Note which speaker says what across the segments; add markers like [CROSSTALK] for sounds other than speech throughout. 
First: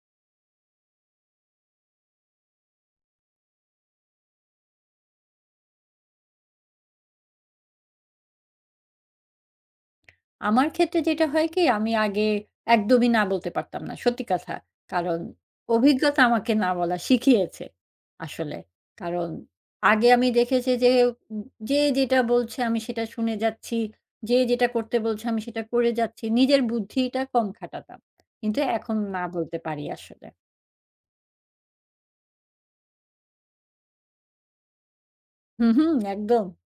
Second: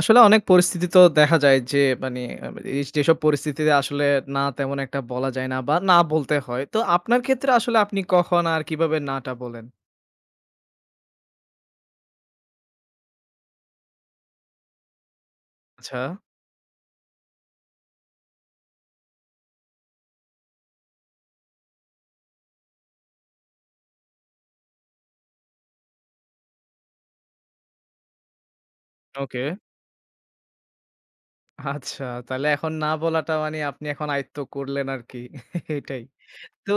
Speaker 1: আসলে অনেক পরিস্থিতি তো দেখা যায় যে মানে এই যেসব পরিস্থিতিতে আসলে না তেমন একটা বলা যায় না বা না বলতে হয়। তো আপনার ক্ষেত্রে আসলে আপনি কখন আর কিভাবে না টা বলেন?
Speaker 2: আমার ক্ষেত্রে যেটা হয় কি আমি আগে একদমই না বলতে পারতাম না। সত্যি কথা। কারণ
Speaker 1: আচ্ছা,
Speaker 2: অভিজ্ঞতা আমাকে না বলা শিখিয়েছে আসলে। কারণ আগে আমি দেখেছি যে উম যে যেটা বলছে আমি সেটা শুনে যাচ্ছি। যে যেটা করতে বলছে আমি সেটা করে যাচ্ছি। নিজের বুদ্ধিটা কম খাটাতাম। কিন্তু এখন না
Speaker 1: ওকে।
Speaker 2: বলতে পারি আসলে।
Speaker 1: আচ্ছা, তাহলে এখন না বলাটা মানে আপনি এখন আয়ত্ত করলেন আরকি
Speaker 2: হুম, হুম,
Speaker 1: এটাই।
Speaker 2: একদম।
Speaker 1: তো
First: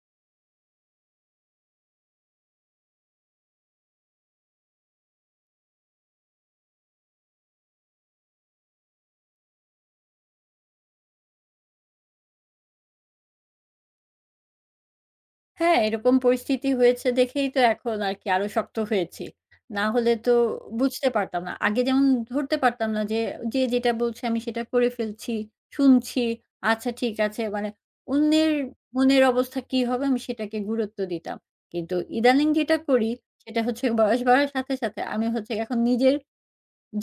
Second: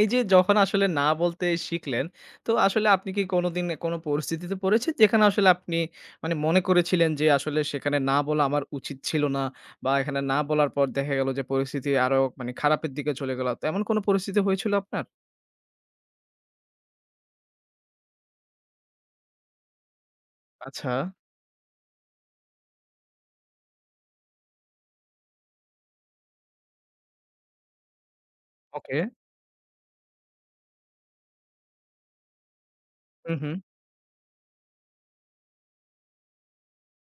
Speaker 1: এই যে যখন আসলে না বলতে শিখলেন, তো আসলে আপনি কি কোনোদিন কোন পরিস্থিতিতে পড়েছেন যেখানে আসলে আপনি মানে মনে করেছিলেন যে আসলে সেখানে না বলা আমার উচিত ছিল না বা এখানে না বলার পর দেখা গেল যে পরিস্থিতি আরো মানে খারাপের দিকে চলে গেল। তো এমন কোন পরিস্থিতি হয়েছিল আপনার?
Speaker 2: হ্যাঁ, এরকম পরিস্থিতি হয়েছে দেখেই তো এখন আরকি আরো শক্ত হয়েছি। না হলে তো
Speaker 1: আচ্ছা,
Speaker 2: বুঝতে পারতাম না। আগে যেমন ধরতে পারতাম না যে, যে যেটা বলছে আমি সেটা করে ফেলছি, শুনছি। আচ্ছা ঠিক আছে মানে অন্যের
Speaker 1: ওকে।
Speaker 2: মনের অবস্থা কি হবে আমি সেটাকে গুরুত্ব দিতাম। কিন্তু ইদানিং যেটা করি
Speaker 1: হুম, হুম।
Speaker 2: সেটা হচ্ছে বয়স বাড়ার সাথে, সাথে আমি হচ্ছে এখন নিজের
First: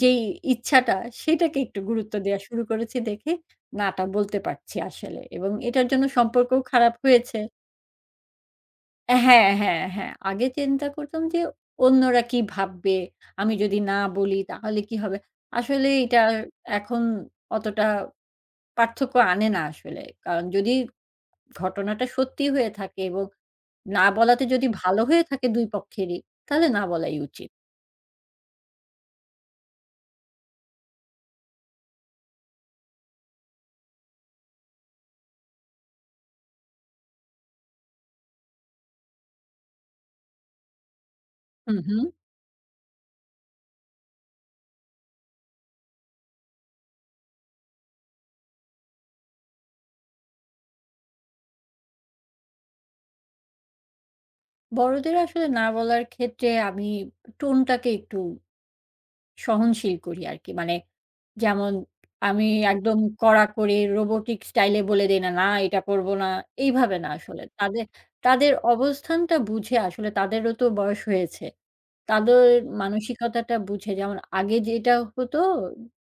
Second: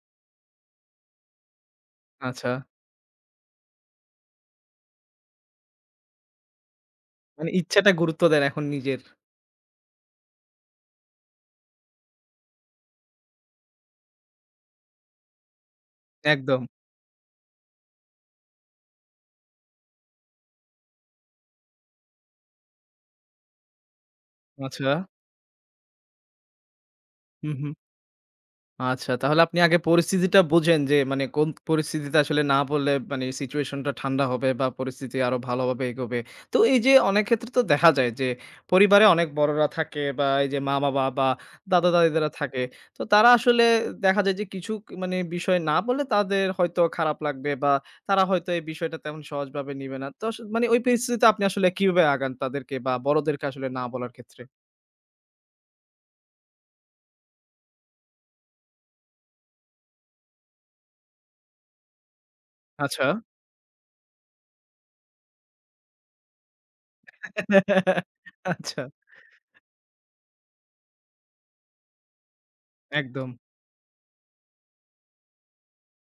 Speaker 2: যেই ইচ্ছাটা সেটাকে একটু গুরুত্ব দেয়া
Speaker 1: আচ্ছা।
Speaker 2: শুরু করেছি দেখে না টা বলতে পারছি আসলে এবং এটার জন্য সম্পর্কও খারাপ হয়েছে।
Speaker 1: মানে ইচ্ছাটা গুরুত্ব দেন এখন নিজের।
Speaker 2: হ্যাঁ, হ্যাঁ, হ্যাঁ। আগে চিন্তা করতাম যে অন্যরা কি ভাববে? আমি যদি না বলি তাহলে কি হবে? আসলে এটা
Speaker 1: একদম।
Speaker 2: এখন অতটা পার্থক্য আনে না আসলে। কারণ যদি ঘটনাটা সত্যি হয়ে থাকে এবং না বলাতে যদি
Speaker 1: আচ্ছা।
Speaker 2: ভালো হয়ে থাকে ২ পক্ষেরই, তাহলে না বলাই
Speaker 1: হু,
Speaker 2: উচিত।
Speaker 1: হু। আচ্ছা, তাহলে আপনি আগে পরিস্থিতিটা বোঝেন যে মানে কোন পরিস্থিতিতে আসলে না বললে মানে সিচুয়েশনটা ঠান্ডা হবে বা পরিস্থিতি আরো ভালোভাবে এগোবে। তো এই যে অনেক ক্ষেত্রে তো দেখা যায় যে পরিবারে অনেক বড়রা থাকে বা এই যে মা-বাবা বা
Speaker 2: হুম, হুম।
Speaker 1: দাদা-দাদিরা থাকে। তো তারা আসলে দেখা যায় যে কিছু মানে বিষয় না বললে তাদের হয়তো খারাপ লাগবে বা তারা হয়তো এই বিষয়টা তেমন সহজভাবে নিবে না। তো মানে ওই পরিস্থিতিতে আপনি আসলে কিভাবে আগান তাদেরকে বা বড়দেরকে আসলে না বলার ক্ষেত্রে?
Speaker 2: বড়দের আসলে না বলার ক্ষেত্রে আমি টোনটাকে একটু সহনশীল করি আরকি। মানে যেমন আমি একদম
Speaker 1: আচ্ছা।
Speaker 2: কড়াকড়ি রোবটিক স্টাইলে বলে দেই না, "না এটা করব না।" এইভাবে না আসলে। তাদের
Speaker 1: [LAUGHS]
Speaker 2: তাদের
Speaker 1: আচ্ছা,
Speaker 2: অবস্থানটা বুঝে আসলে তাদেরও তো বয়স হয়েছে। তাদের
Speaker 1: একদম।
Speaker 2: মানসিকতাটা বুঝে যেমন আগে যেটা হতো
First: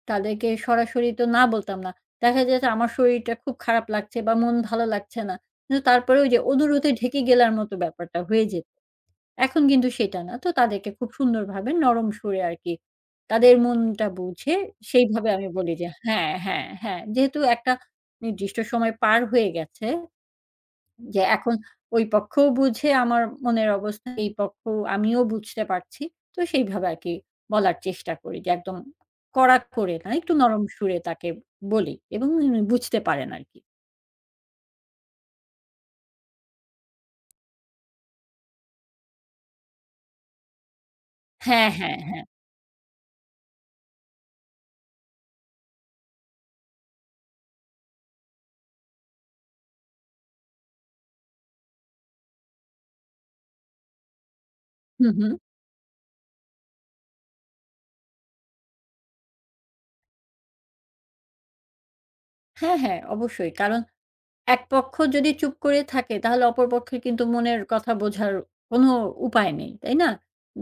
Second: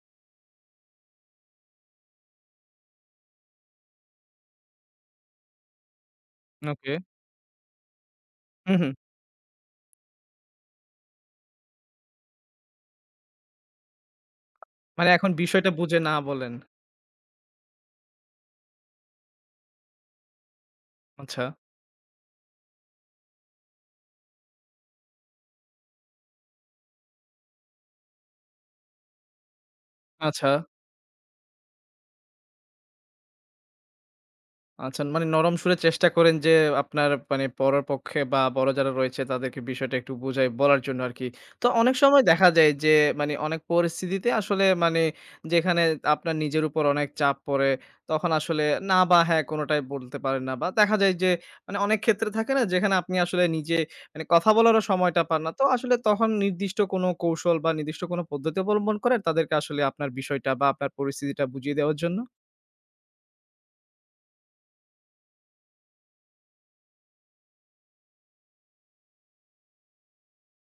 Speaker 2: তাদেরকে সরাসরি তো না বলতাম না। দেখা যেত আমার শরীরটা খুব খারাপ লাগছে বা মন ভালো লাগছে না। কিন্তু তারপরে ওই যে অদূরতে
Speaker 1: ওকে।
Speaker 2: ঢেকে গেলার মতো ব্যাপারটা হয়ে যেত।
Speaker 1: হু, হু।
Speaker 2: এখন কিন্তু সেটা না। তো তাদেরকে খুব সুন্দরভাবে নরম সুরে আরকি তাদের মনটা বুঝে
Speaker 1: মানে
Speaker 2: সেইভাবে
Speaker 1: এখন
Speaker 2: আমি
Speaker 1: বিষয়টা
Speaker 2: বলি যে
Speaker 1: বুঝে না
Speaker 2: হ্যাঁ,
Speaker 1: বলেন।
Speaker 2: হ্যাঁ, হ্যাঁ। যেহেতু একটা নির্দিষ্ট সময় পার হয়ে গেছে যে
Speaker 1: আচ্ছা,
Speaker 2: এখন ওই পক্ষও বুঝে আমার মনের অবস্থা, এই পক্ষ আমিও বুঝতে পারছি। তো সেইভাবে আরকি বলার চেষ্টা করি যে একদম কড়া করে না, একটু
Speaker 1: আচ্ছা।
Speaker 2: নরম সুরে তাকে বলি এবং উনি বুঝতে পারেন আরকি।
Speaker 1: আচ্ছা মানে নরম সুরে চেষ্টা করেন যে আপনার মানে পড়ার পক্ষে বা বড় যারা রয়েছে তাদেরকে বিষয়টা একটু বুঝাই বলার জন্য আরকি। তো
Speaker 2: হ্যাঁ,
Speaker 1: অনেক
Speaker 2: হ্যাঁ, হ্যাঁ।
Speaker 1: সময় দেখা যায় যে মানে অনেক পরিস্থিতিতে আসলে মানে যেখানে আপনার নিজের উপর অনেক চাপ পড়ে তখন আসলে না বা হ্যাঁ কোনোটাই বলতে পারেন না বা দেখা যায় যে মানে অনেক ক্ষেত্রে থাকে না যেখানে আপনি আসলে নিজে মানে কথা বলারও
Speaker 2: হুম,
Speaker 1: সময়টা
Speaker 2: হুম।
Speaker 1: পান না। তো আসলে তখন নির্দিষ্ট কোনো কৌশল বা নির্দিষ্ট কোনো পদ্ধতি অবলম্বন করেন তাদেরকে আসলে আপনার বিষয়টা বা আপনার পরিস্থিতিটা বুঝিয়ে দেওয়ার জন্য?
Speaker 2: হ্যাঁ, হ্যাঁ অবশ্যই। কারণ এক পক্ষ যদি চুপ করে থাকে তাহলে অপর পক্ষের কিন্তু মনের কথা বোঝার কোনো উপায় নেই, তাই না?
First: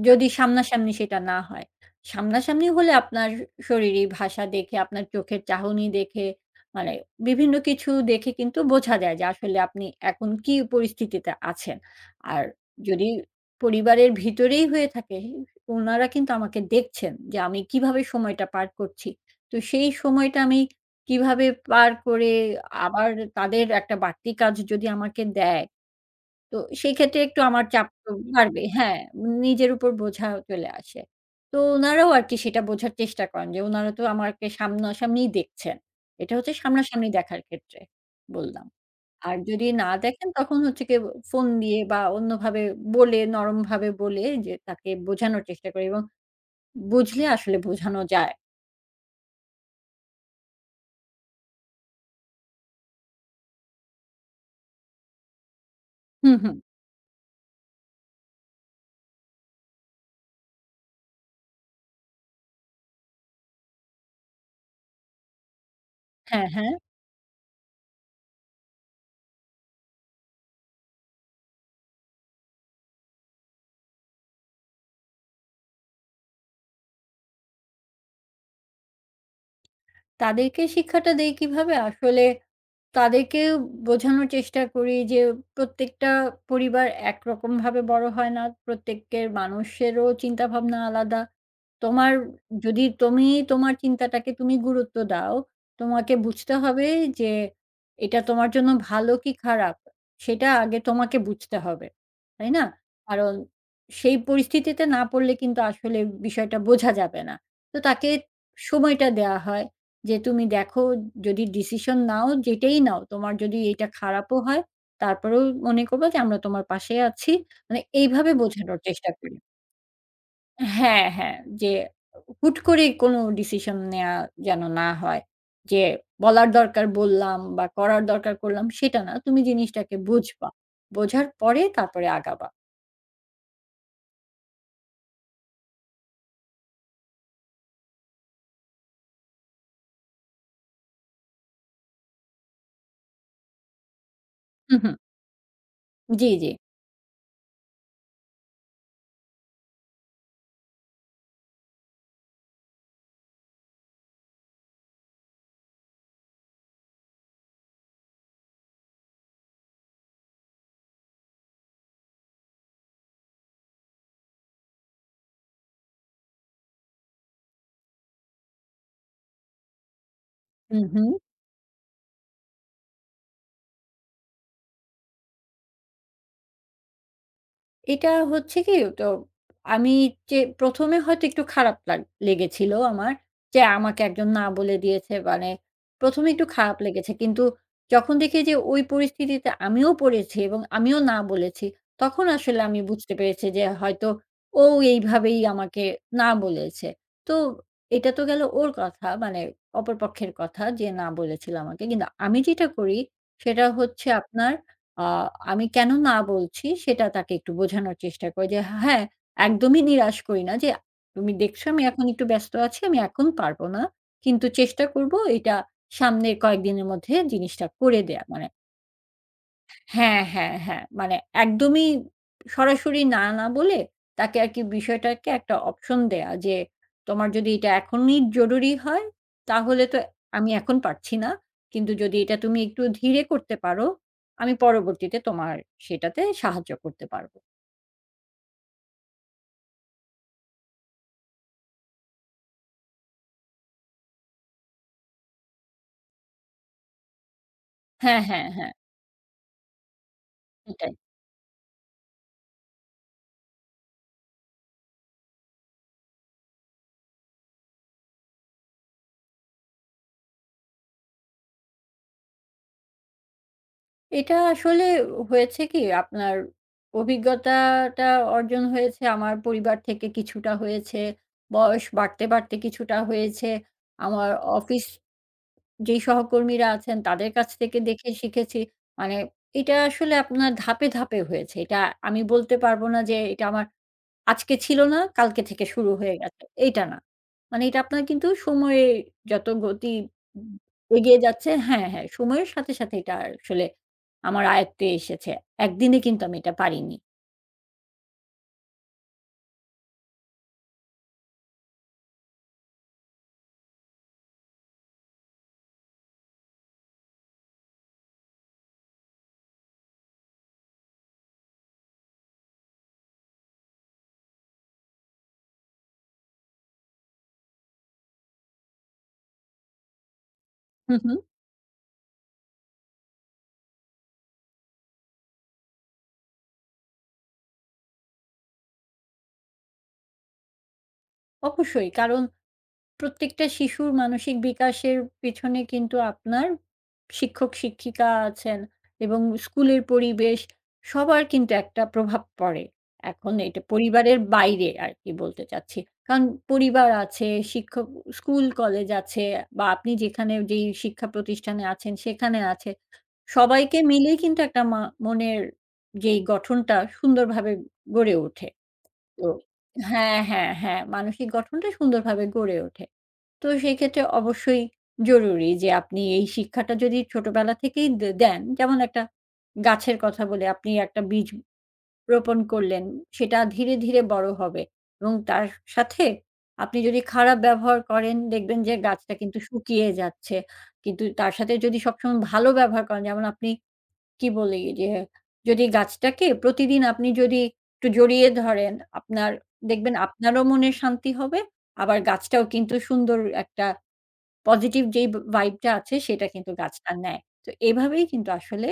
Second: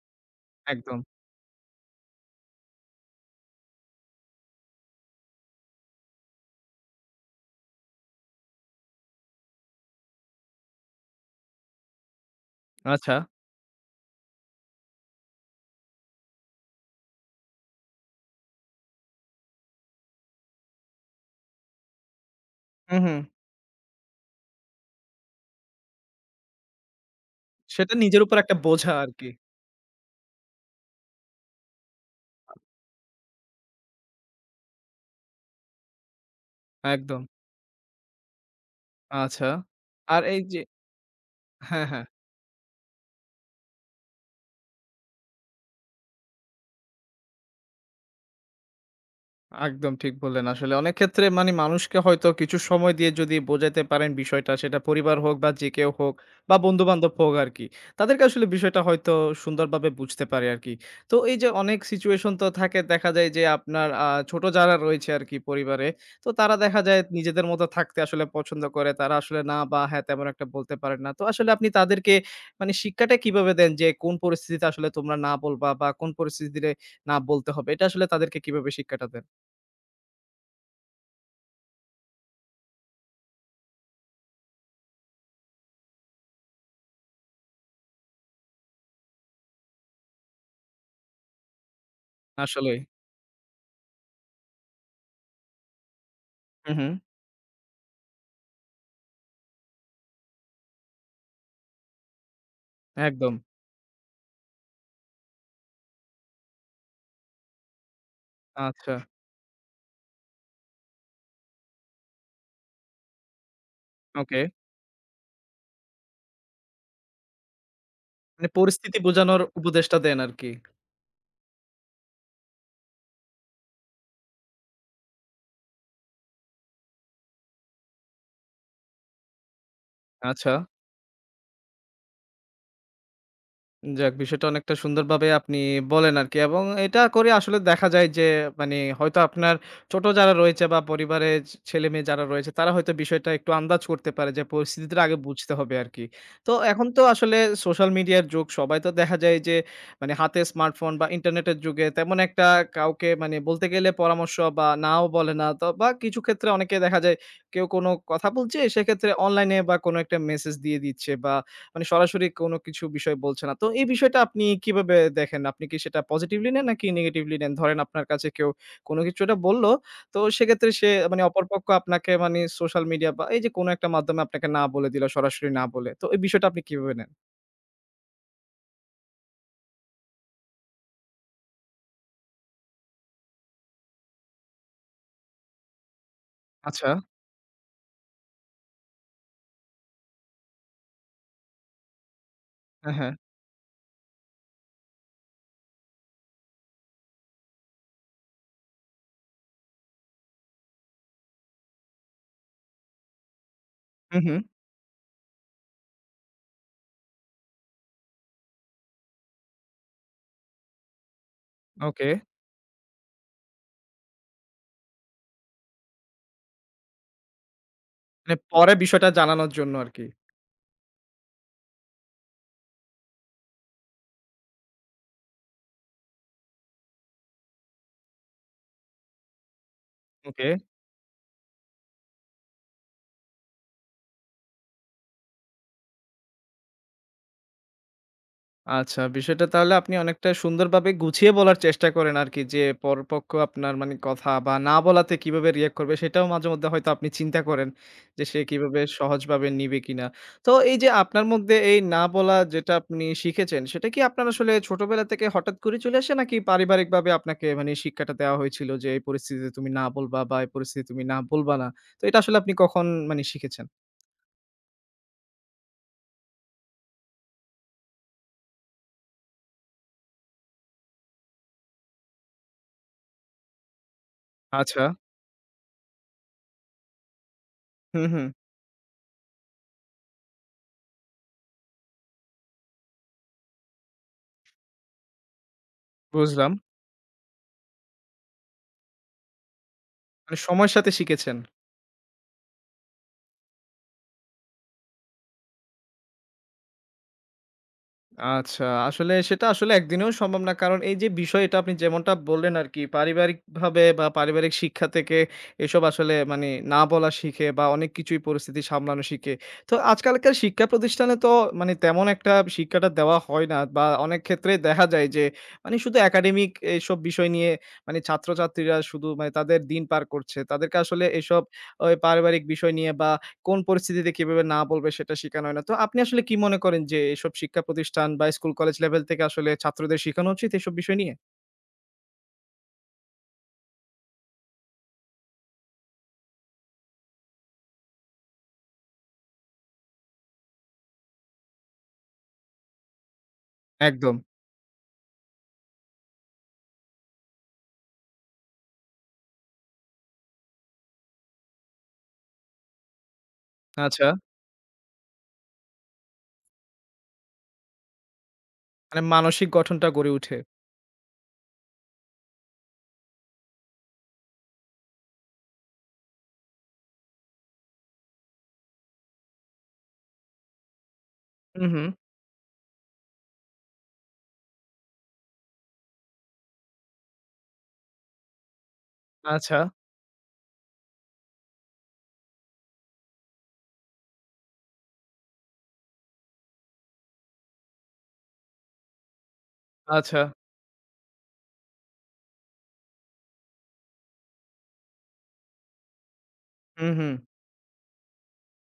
Speaker 2: যদি সামনাসামনি
Speaker 1: একদম।
Speaker 2: সেটা না হয়। সামনাসামনি হলে আপনার শরীরী ভাষা দেখে, আপনার চোখের চাহনি দেখে, মানে বিভিন্ন কিছু দেখে কিন্তু বোঝা যায় যে আসলে আপনি এখন কি পরিস্থিতিতে আছেন। আর যদি
Speaker 1: আচ্ছা।
Speaker 2: পরিবারের ভিতরেই হয়ে থাকে, উনারা কিন্তু আমাকে দেখছেন যে আমি কিভাবে সময়টা পার করছি। তো সেই সময়টা আমি কিভাবে পার করে
Speaker 1: হু,
Speaker 2: আবার
Speaker 1: হু।
Speaker 2: তাদের একটা বাড়তি কাজ যদি আমাকে দেয়, তো সেক্ষেত্রে একটু আমার চাপ
Speaker 1: সেটা
Speaker 2: তো
Speaker 1: নিজের উপর একটা
Speaker 2: বাড়বে।
Speaker 1: বোঝা
Speaker 2: হ্যাঁ,
Speaker 1: আরকি।
Speaker 2: নিজের উপর বোঝা চলে আসে। তো উনারাও আরকি সেটা বোঝার চেষ্টা করেন যে উনারা তো আমাকে সামনাসামনিই দেখছেন। এটা হচ্ছে সামনাসামনি
Speaker 1: একদম।
Speaker 2: দেখার ক্ষেত্রে বললাম। আর
Speaker 1: আচ্ছা।
Speaker 2: যদি না
Speaker 1: আর
Speaker 2: দেখেন
Speaker 1: এই
Speaker 2: তখন
Speaker 1: যে
Speaker 2: হচ্ছে গিয়ে ফোন দিয়ে
Speaker 1: হ্যাঁ,
Speaker 2: বা
Speaker 1: হ্যাঁ।
Speaker 2: অন্যভাবে বলে নরমভাবে বলে যে তাকে বোঝানোর চেষ্টা করি এবং বুঝলে আসলে বোঝানো যায়।
Speaker 1: একদম ঠিক বললেন। আসলে অনেক ক্ষেত্রে মানে মানুষকে হয়তো কিছু সময় দিয়ে যদি বোঝাইতে পারেন বিষয়টা, সেটা পরিবার হোক বা যে কেউ হোক
Speaker 2: হুম, হুম।
Speaker 1: বা বন্ধু-বান্ধব হোক আরকি। তাদেরকে আসলে বিষয়টা হয়তো সুন্দরভাবে বুঝতে পারে আরকি। তো এই যে অনেক সিচুয়েশন তো থাকে দেখা যায় যে আপনার ছোট যারা রয়েছে আরকি পরিবারে, তো
Speaker 2: হ্যাঁ,
Speaker 1: তারা
Speaker 2: হ্যাঁ।
Speaker 1: দেখা যায় নিজেদের মতো থাকতে আসলে পছন্দ করে। তারা আসলে না বা হ্যাঁ, তেমন একটা বলতে পারেন না। তো আসলে আপনি তাদেরকে মানে শিক্ষাটা কিভাবে দেন যে কোন পরিস্থিতিতে আসলে তোমরা না বলবা বা কোন পরিস্থিতিতে না বলতে হবে? এটা আসলে তাদেরকে কিভাবে শিক্ষাটা দেন?
Speaker 2: তাদেরকে শিক্ষাটা দেই কিভাবে? আসলে তাদেরকে বোঝানোর চেষ্টা করি যে, প্রত্যেকটা পরিবার একরকমভাবে বড় হয় না। প্রত্যেকের মানুষেরও চিন্তাভাবনা আলাদা। তোমার
Speaker 1: আসলেই।
Speaker 2: যদি তুমি তোমার চিন্তাটাকে তুমি গুরুত্ব দাও, তোমাকে বুঝতে
Speaker 1: হু, হু।
Speaker 2: হবে যে এটা তোমার জন্য ভালো কি খারাপ, সেটা আগে তোমাকে বুঝতে হবে। তাই না? কারণ
Speaker 1: একদম।
Speaker 2: সেই পরিস্থিতিতে না পড়লে কিন্তু আসলে বিষয়টা বোঝা যাবে না। তো তাকে
Speaker 1: আচ্ছা,
Speaker 2: সময়টা দেয়া হয়। যে তুমি দেখো যদি ডিসিশন নাও, যেটাই নাও, তোমার যদি এটা খারাপও
Speaker 1: ওকে।
Speaker 2: হয়, তারপরেও মনে করবা যে আমরা তোমার পাশে আছি। মানে এইভাবে
Speaker 1: মানে
Speaker 2: বোঝানোর
Speaker 1: পরিস্থিতি
Speaker 2: চেষ্টা করি।
Speaker 1: বোঝানোর উপদেশটা দেন আরকি।
Speaker 2: হ্যাঁ, হ্যাঁ। যে হুট করে কোনো ডিসিশন নেয়া যেন না হয়। যে বলার দরকার বললাম বা করার দরকার করলাম সেটা না। তুমি জিনিসটাকে বুঝবা।
Speaker 1: আচ্ছা।
Speaker 2: বোঝার পরে তারপরে আগাবা।
Speaker 1: যাক, বিষয়টা অনেকটা সুন্দরভাবে আপনি বলেন আরকি এবং এটা করে আসলে দেখা যায় যে মানে হয়তো আপনার ছোট যারা রয়েছে বা পরিবারের ছেলেমেয়ে যারা রয়েছে তারা হয়তো বিষয়টা একটু আন্দাজ করতে পারে যে
Speaker 2: হু, হু।
Speaker 1: পরিস্থিতিটা আগে বুঝতে হবে আরকি।
Speaker 2: জি, জি।
Speaker 1: তো এখন তো আসলে সোশ্যাল মিডিয়ার যুগ সবাই তো দেখা যায় যে মানে হাতে স্মার্টফোন বা ইন্টারনেটের যুগে তেমন একটা কাউকে মানে বলতে গেলে পরামর্শ বা নাও বলে না তো বা কিছু ক্ষেত্রে অনেকে দেখা যায় কেউ কোনো কথা বলছে সেক্ষেত্রে অনলাইনে বা কোনো একটা মেসেজ দিয়ে দিচ্ছে বা মানে সরাসরি কোনো কিছু বিষয় বলছে না। তো এই বিষয়টা আপনি কিভাবে দেখেন? আপনি কি সেটা পজিটিভলি নেন নাকি নেগেটিভলি নেন? ধরেন আপনার কাছে কেউ কোনো কিছু একটা বলল, তো সেক্ষেত্রে
Speaker 2: হু,
Speaker 1: সে
Speaker 2: হু।
Speaker 1: মানে অপর পক্ষ আপনাকে মানে সোশ্যাল মিডিয়া বা এই যে কোনো একটা মাধ্যমে আপনাকে না বলে দিল, সরাসরি না বলে। তো এই বিষয়টা আপনি কিভাবে নেন?
Speaker 2: এটা হচ্ছে কি তো আমি যে ১ম এ হয়তো একটু খারাপ লেগেছিল আমার যে আমাকে একজন না বলে দিয়েছে মানে ১ম এ একটু খারাপ
Speaker 1: আচ্ছা।
Speaker 2: লেগেছে। কিন্তু যখন দেখি যে ওই পরিস্থিতিতে আমিও পড়েছি এবং আমিও না বলেছি, তখন আসলে আমি
Speaker 1: হ্যাঁ,
Speaker 2: বুঝতে
Speaker 1: হ্যাঁ।
Speaker 2: পেরেছি যে হয়তো ও এইভাবেই আমাকে না বলেছে। তো এটা তো গেল ওর কথা মানে অপরপক্ষের কথা যে না বলেছিল আমাকে। কিন্তু আমি যেটা করি সেটা হচ্ছে
Speaker 1: হু, হু।
Speaker 2: আপনার আ আমি কেন না বলছি সেটা তাকে একটু বোঝানোর চেষ্টা করি যে, হ্যাঁ, একদমই নিরাশ করি না যে, "তুমি দেখছো আমি এখন
Speaker 1: ওকে।
Speaker 2: একটু ব্যস্ত আছি, আমি এখন পারব না। কিন্তু চেষ্টা করব এটা সামনের কয়েকদিনের মধ্যে জিনিসটা করে দেয়া।"
Speaker 1: মানে
Speaker 2: মানে
Speaker 1: পরে বিষয়টা জানানোর জন্য আরকি।
Speaker 2: হ্যাঁ, হ্যাঁ, হ্যাঁ। মানে একদমই সরাসরি না, না বলে তাকে আরকি বিষয়টাকে একটা অপশন দেয়া যে, "তোমার যদি এটা এখনই জরুরি হয়, তাহলে তো আমি
Speaker 1: ওকে।
Speaker 2: এখন পারছি না। কিন্তু যদি এটা তুমি একটু ধীরে করতে পারো, আমি পরবর্তীতে তোমার সেটাতে সাহায্য করতে পারব।"
Speaker 1: আচ্ছা, বিষয়টা তাহলে আপনি অনেকটা সুন্দরভাবে গুছিয়ে বলার চেষ্টা করেন আরকি যে, পরপক্ষ আপনার মানে কথা বা না বলাতে কিভাবে রিঅ্যাক্ট করবে সেটাও মাঝেমধ্যে হয়তো আপনি চিন্তা করেন
Speaker 2: হ্যাঁ,
Speaker 1: যে, সে
Speaker 2: হ্যাঁ, হ্যাঁ।
Speaker 1: কিভাবে সহজভাবে নিবে কিনা। তো এই যে
Speaker 2: এটাই।
Speaker 1: আপনার মধ্যে এই না বলা যেটা আপনি শিখেছেন, সেটা কি আপনার আসলে ছোটবেলা থেকে হঠাৎ করে চলে আসে নাকি পারিবারিকভাবে আপনাকে মানে এই শিক্ষাটা দেওয়া হয়েছিল যে, এই পরিস্থিতিতে তুমি না বলবা বা এই পরিস্থিতিতে তুমি না বলবা না। তো এটা আসলে আপনি কখন মানে শিখেছেন?
Speaker 2: এটা আসলে হয়েছে কি আপনার অভিজ্ঞতাটা অর্জন হয়েছে আমার পরিবার থেকে কিছুটা হয়েছে, বয়স বাড়তে, বাড়তে কিছুটা হয়েছে। আমার অফিস
Speaker 1: আচ্ছা।
Speaker 2: যেই সহকর্মীরা আছেন তাদের কাছ থেকে
Speaker 1: হুম,
Speaker 2: দেখে
Speaker 1: হুম।
Speaker 2: শিখেছি। মানে এটা আসলে আপনার ধাপে, ধাপে হয়েছে। এটা আমি বলতে পারব না যে এটা আমার আজকে ছিল না, কালকে থেকে শুরু হয়ে গেছে।
Speaker 1: বুঝলাম।
Speaker 2: এইটা না। মানে এটা আপনার কিন্তু সময়ে যত গতি
Speaker 1: মানে
Speaker 2: উম
Speaker 1: সময়ের সাথে
Speaker 2: এগিয়ে
Speaker 1: শিখেছেন।
Speaker 2: যাচ্ছে হ্যাঁ, হ্যাঁ, সময়ের সাথে, সাথে এটা আসলে আমার আয়ত্তে এসেছে। একদিনে কিন্তু আমি এটা পারিনি।
Speaker 1: আচ্ছা, আসলে সেটা আসলে একদিনেও সম্ভব না। কারণ এই যে বিষয়টা আপনি যেমনটা বললেন আরকি পারিবারিকভাবে বা পারিবারিক শিক্ষা থেকে এসব আসলে মানে না বলা শিখে বা অনেক কিছুই পরিস্থিতি সামলানো শিখে। তো আজকালকার শিক্ষা প্রতিষ্ঠানে তো মানে তেমন একটা শিক্ষাটা দেওয়া হয় না বা অনেক ক্ষেত্রে দেখা যায় যে মানে শুধু একাডেমিক এসব বিষয় নিয়ে মানে ছাত্রছাত্রীরা শুধু মানে তাদের দিন পার করছে। তাদেরকে
Speaker 2: হু,
Speaker 1: আসলে
Speaker 2: হু,
Speaker 1: এসব ওই পারিবারিক বিষয় নিয়ে বা কোন পরিস্থিতিতে কিভাবে না বলবে সেটা শিখানো হয় না। তো আপনি আসলে কি মনে করেন যে এসব শিক্ষা প্রতিষ্ঠান বা স্কুল কলেজ লেভেল থেকে আসলে ছাত্রদের শিখানো উচিত এসব বিষয় নিয়ে?
Speaker 2: অবশ্যই কারণ প্রত্যেকটা শিশুর মানসিক বিকাশের পেছনে কিন্তু আপনার শিক্ষক-শিক্ষিকা আছেন এবং স্কুলের পরিবেশ সবার কিন্তু একটা প্রভাব পড়ে। এখন এটা
Speaker 1: একদম।
Speaker 2: পরিবারের বাইরে আরকি বলতে চাচ্ছি। কারণ পরিবার আছে, শিক্ষক স্কুল, কলেজ আছে বা আপনি যেখানে যেই শিক্ষা প্রতিষ্ঠানে আছেন সেখানে আছে। সবাইকে
Speaker 1: আচ্ছা।
Speaker 2: মিলেই কিন্তু একটা মনের যেই গঠনটা সুন্দরভাবে গড়ে ওঠে।
Speaker 1: মানে
Speaker 2: তো
Speaker 1: মানসিক গঠনটা গড়ে
Speaker 2: হ্যাঁ,
Speaker 1: উঠে।
Speaker 2: হ্যাঁ, হ্যাঁ। মানসিক গঠনটা সুন্দরভাবে গড়ে ওঠে। তো সেক্ষেত্রে অবশ্যই জরুরি যে আপনি এই শিক্ষাটা যদি ছোটবেলা থেকেই দেন, যেমন একটা গাছের কথা বলি, আপনি একটা বীজ
Speaker 1: হুম, হুম।
Speaker 2: রোপণ করলেন, সেটা ধীরে, ধীরে বড় হবে এবং তার সাথে আপনি যদি খারাপ ব্যবহার করেন, দেখবেন যে গাছটা কিন্তু
Speaker 1: আচ্ছা,
Speaker 2: শুকিয়ে যাচ্ছে। কিন্তু তার সাথে যদি সবসময় ভালো ব্যবহার করেন, যেমন আপনি কি বলি যে, যদি গাছটাকে প্রতিদিন আপনি যদি একটু জড়িয়ে ধরেন, আপনার দেখবেন
Speaker 1: আচ্ছা।
Speaker 2: আপনারও মনে শান্তি হবে, আবার গাছটাও কিন্তু সুন্দর একটা পজিটিভ যেই ভাইবটা আছে সেটা কিন্তু গাছটা
Speaker 1: হুম, হুম।
Speaker 2: নেয়। তো এভাবেই কিন্তু আসলে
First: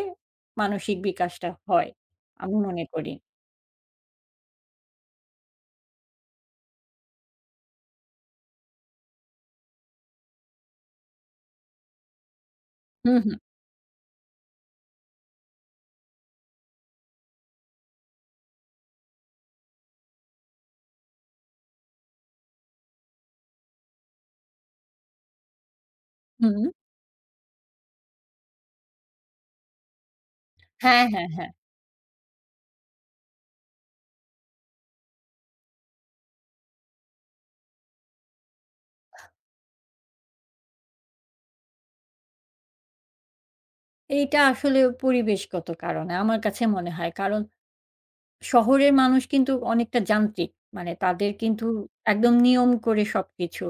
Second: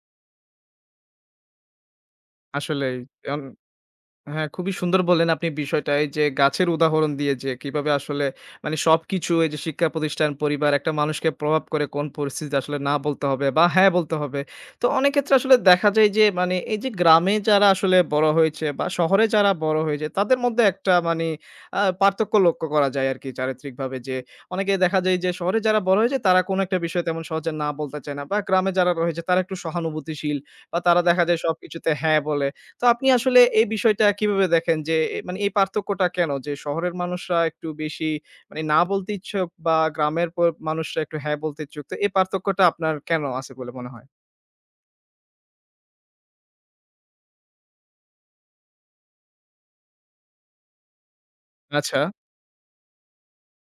Speaker 2: মানসিক বিকাশটা হয়। আমি মনে
Speaker 1: আসলেই।
Speaker 2: করি।
Speaker 1: অন হ্যাঁ, খুবই সুন্দর বললেন আপনি বিষয়টা। এই যে গাছের উদাহরণ দিয়ে যে কিভাবে আসলে মানে সবকিছু এই যে শিক্ষা প্রতিষ্ঠান, পরিবার একটা মানুষকে প্রভাব করে কোন পরিস্থিতিতে আসলে না
Speaker 2: হুম,
Speaker 1: বলতে হবে বা হ্যাঁ বলতে হবে। তো অনেক ক্ষেত্রে আসলে দেখা যায় যে মানে এই যে গ্রামে যারা আসলে বড় হয়েছে বা শহরে যারা বড় হয়েছে তাদের মধ্যে একটা মানে পার্থক্য লক্ষ্য করা যায় আরকি চারিত্রিকভাবে যে অনেকে দেখা যায় যে শহরে যারা বড় হয়েছে তারা
Speaker 2: হুম,
Speaker 1: কোনো
Speaker 2: হুম।
Speaker 1: একটা বিষয়ে তেমন সহজে না বলতে চায় না বা গ্রামে যারা রয়েছে তারা একটু সহানুভূতিশীল বা তারা
Speaker 2: হ্যাঁ,
Speaker 1: দেখা
Speaker 2: হ্যাঁ,
Speaker 1: যায়
Speaker 2: হ্যাঁ।
Speaker 1: সবকিছুতে হ্যাঁ বলে। তো আপনি আসলে এই বিষয়টা কিভাবে দেখেন? যে মানে এই পার্থক্যটা কেন? যে শহরের মানুষরা একটু বেশি মানে না বলতে ইচ্ছুক বা গ্রামের মানুষরা একটু হ্যাঁ বলতে ইচ্ছুক। তো এই পার্থক্যটা আপনার কেন আছে বলে মনে হয়?
Speaker 2: এইটা আসলে পরিবেশগত কারণে আমার কাছে মনে হয়। কারণ শহরের মানুষ কিন্তু অনেকটা যান্ত্রিক। মানে তাদের কিন্তু
Speaker 1: আচ্ছা,
Speaker 2: একদম নিয়ম করে সবকিছু।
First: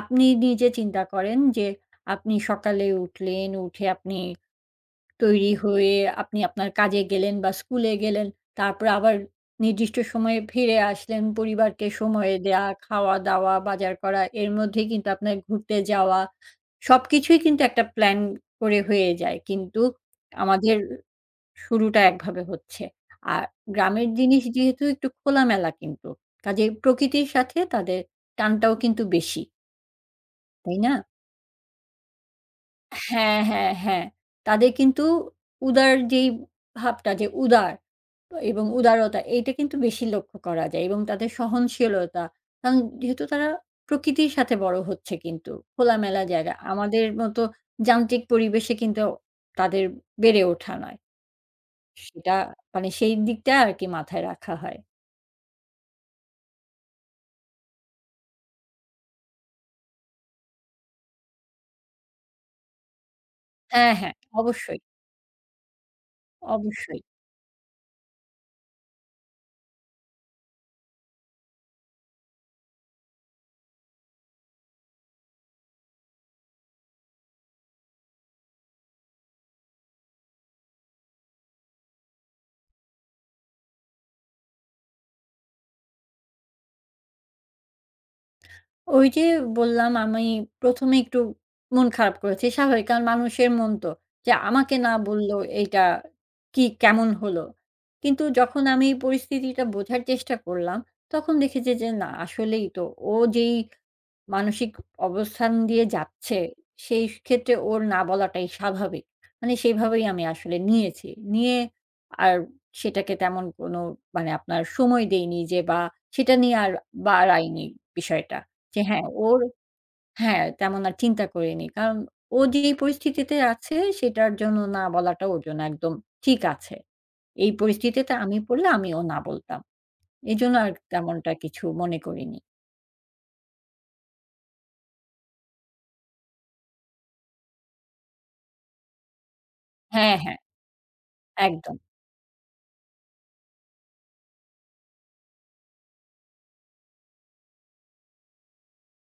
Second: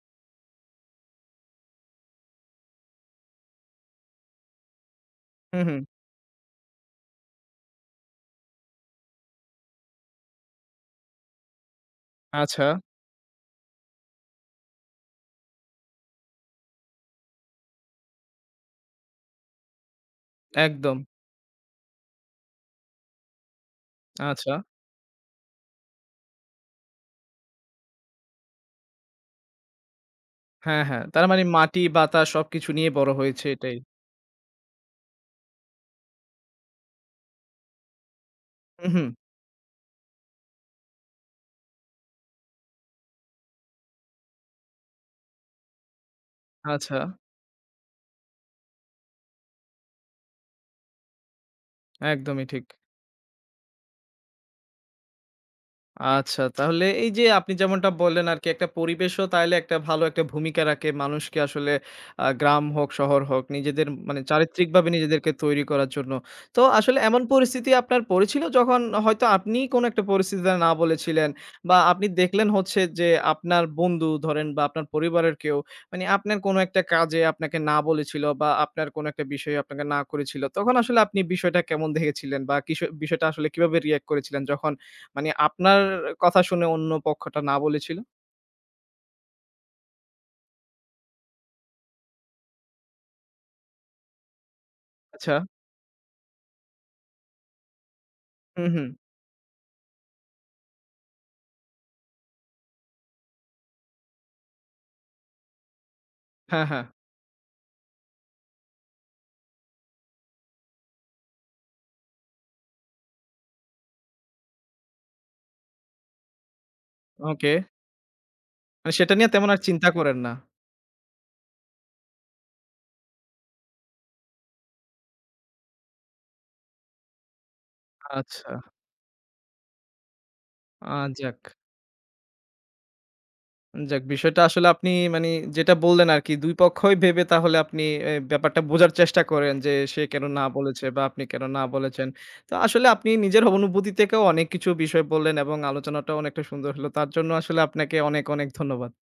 Speaker 2: আপনি নিজে চিন্তা করেন যে আপনি সকালে উঠলেন, উঠে আপনি তৈরি
Speaker 1: হুম, হুম।
Speaker 2: হয়ে আপনি আপনার কাজে গেলেন বা স্কুলে গেলেন। তারপরে আবার নির্দিষ্ট সময়ে ফিরে আসলেন। পরিবারকে সময় দেয়া,
Speaker 1: আচ্ছা,
Speaker 2: খাওয়া-দাওয়া, বাজার করা এর মধ্যেই কিন্তু আপনার ঘুরতে যাওয়া সবকিছুই কিন্তু একটা প্ল্যান করে হয়ে যায়। কিন্তু আমাদের
Speaker 1: একদম।
Speaker 2: শুরুটা একভাবে হচ্ছে। আর গ্রামের জিনিস
Speaker 1: আচ্ছা,
Speaker 2: যেহেতু একটু খোলামেলা কিন্তু। কাজেই প্রকৃতির সাথে তাদের টানটাও কিন্তু বেশি। তাই
Speaker 1: হ্যাঁ,
Speaker 2: না?
Speaker 1: হ্যাঁ। তার মানে মাটি, বাতাস সবকিছু নিয়ে বড়
Speaker 2: হ্যাঁ,
Speaker 1: হয়েছে
Speaker 2: হ্যাঁ,
Speaker 1: এটাই।
Speaker 2: হ্যাঁ। তাদের কিন্তু উদার যেই ভাবটা যে উদার এবং
Speaker 1: হুম, হুম।
Speaker 2: উদারতা এইটা কিন্তু বেশি লক্ষ্য করা যায় এবং তাদের সহনশীলতা। কারণ যেহেতু তারা প্রকৃতির সাথে বড় হচ্ছে কিন্তু খোলামেলা জায়গা।
Speaker 1: আচ্ছা,
Speaker 2: আমাদের মতো যান্ত্রিক পরিবেশে কিন্তু তাদের বেড়ে ওঠা নয়। সেটা
Speaker 1: একদমই ঠিক।
Speaker 2: মানে সেই দিকটা আরকি মাথায় রাখা হয়।
Speaker 1: আচ্ছা, তাহলে এই যে আপনি যেমনটা বললেন আরকি একটা পরিবেশও তাইলে একটা ভালো একটা ভূমিকা রাখে মানুষকে আসলে গ্রাম হোক, শহর হোক নিজেদের
Speaker 2: হ্যাঁ, হ্যাঁ,
Speaker 1: মানে
Speaker 2: অবশ্যই,
Speaker 1: চারিত্রিকভাবে নিজেদেরকে তৈরি করার জন্য। তো আসলে
Speaker 2: অবশ্যই।
Speaker 1: এমন পরিস্থিতি আপনার পড়েছিল যখন হয়তো আপনি কোনো একটা পরিস্থিতিতে না বলেছিলেন বা আপনি দেখলেন হচ্ছে যে আপনার বন্ধু ধরেন বা আপনার পরিবারের কেউ মানে আপনার কোনো একটা কাজে আপনাকে না বলেছিল বা আপনার কোনো একটা বিষয়ে আপনাকে না করেছিল। তখন আসলে আপনি বিষয়টা কেমন দেখেছিলেন বা কিসে বিষয়টা আসলে কিভাবে রিঅ্যাক্ট করেছিলেন যখন মানে আপনার কথা শুনে অন্য পক্ষটা না বলেছিল?
Speaker 2: ওই যে বললাম আমি ১ম এ একটু মন খারাপ করেছি। স্বাভাবিক কারণ মানুষের মন তো। যে আমাকে না
Speaker 1: আচ্ছা।
Speaker 2: বললেও এইটা কি কেমন হলো? কিন্তু যখন
Speaker 1: হুম, হুম।
Speaker 2: আমি পরিস্থিতিটা বোঝার চেষ্টা করলাম, তখন দেখেছি যে না আসলেই তো ও যেই মানসিক অবস্থান দিয়ে যাচ্ছে,
Speaker 1: হ্যাঁ, হ্যাঁ।
Speaker 2: সেই ক্ষেত্রে ওর না বলাটাই স্বাভাবিক। মানে সেইভাবেই আমি আসলে নিয়েছি। নিয়ে আর সেটাকে তেমন কোনো মানে আপনার সময় দেইনি যে বা সেটা নিয়ে আর
Speaker 1: ওকে।
Speaker 2: বাড়াইনি বিষয়টা। যে
Speaker 1: মানে
Speaker 2: হ্যাঁ,
Speaker 1: সেটা নিয়ে
Speaker 2: ওর
Speaker 1: তেমন আর চিন্তা করেন না।
Speaker 2: হ্যাঁ, তেমন আর চিন্তা করিনি। কারণ ও যেই পরিস্থিতিতে আছে সেটার জন্য না বলাটা ওর জন্য একদম ঠিক আছে। এই পরিস্থিতিতে আমি
Speaker 1: আচ্ছা।
Speaker 2: পড়লে আমিও না বলতাম। এজন্য আর
Speaker 1: আ
Speaker 2: তেমনটা
Speaker 1: যাক,
Speaker 2: কিছু মনে করিনি।
Speaker 1: যাক বিষয়টা আসলে আপনি মানে যেটা বললেন আরকি ২ পক্ষই ভেবে তাহলে আপনি এ ব্যাপারটা বোঝার চেষ্টা করেন যে সে
Speaker 2: হ্যাঁ,
Speaker 1: কেন
Speaker 2: হ্যাঁ,
Speaker 1: না বলেছে বা আপনি কেন না
Speaker 2: একদম।
Speaker 1: বলেছেন। তো আসলে আপনি নিজের অনুভূতি থেকেও অনেক কিছু বিষয় বললেন এবং আলোচনাটাও অনেকটা সুন্দর হলো। তার জন্য আসলে আপনাকে অনেক, অনেক ধন্যবাদ।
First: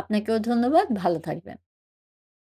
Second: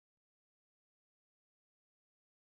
Speaker 2: আপনাকেও ধন্যবাদ। ভালো থাকবেন।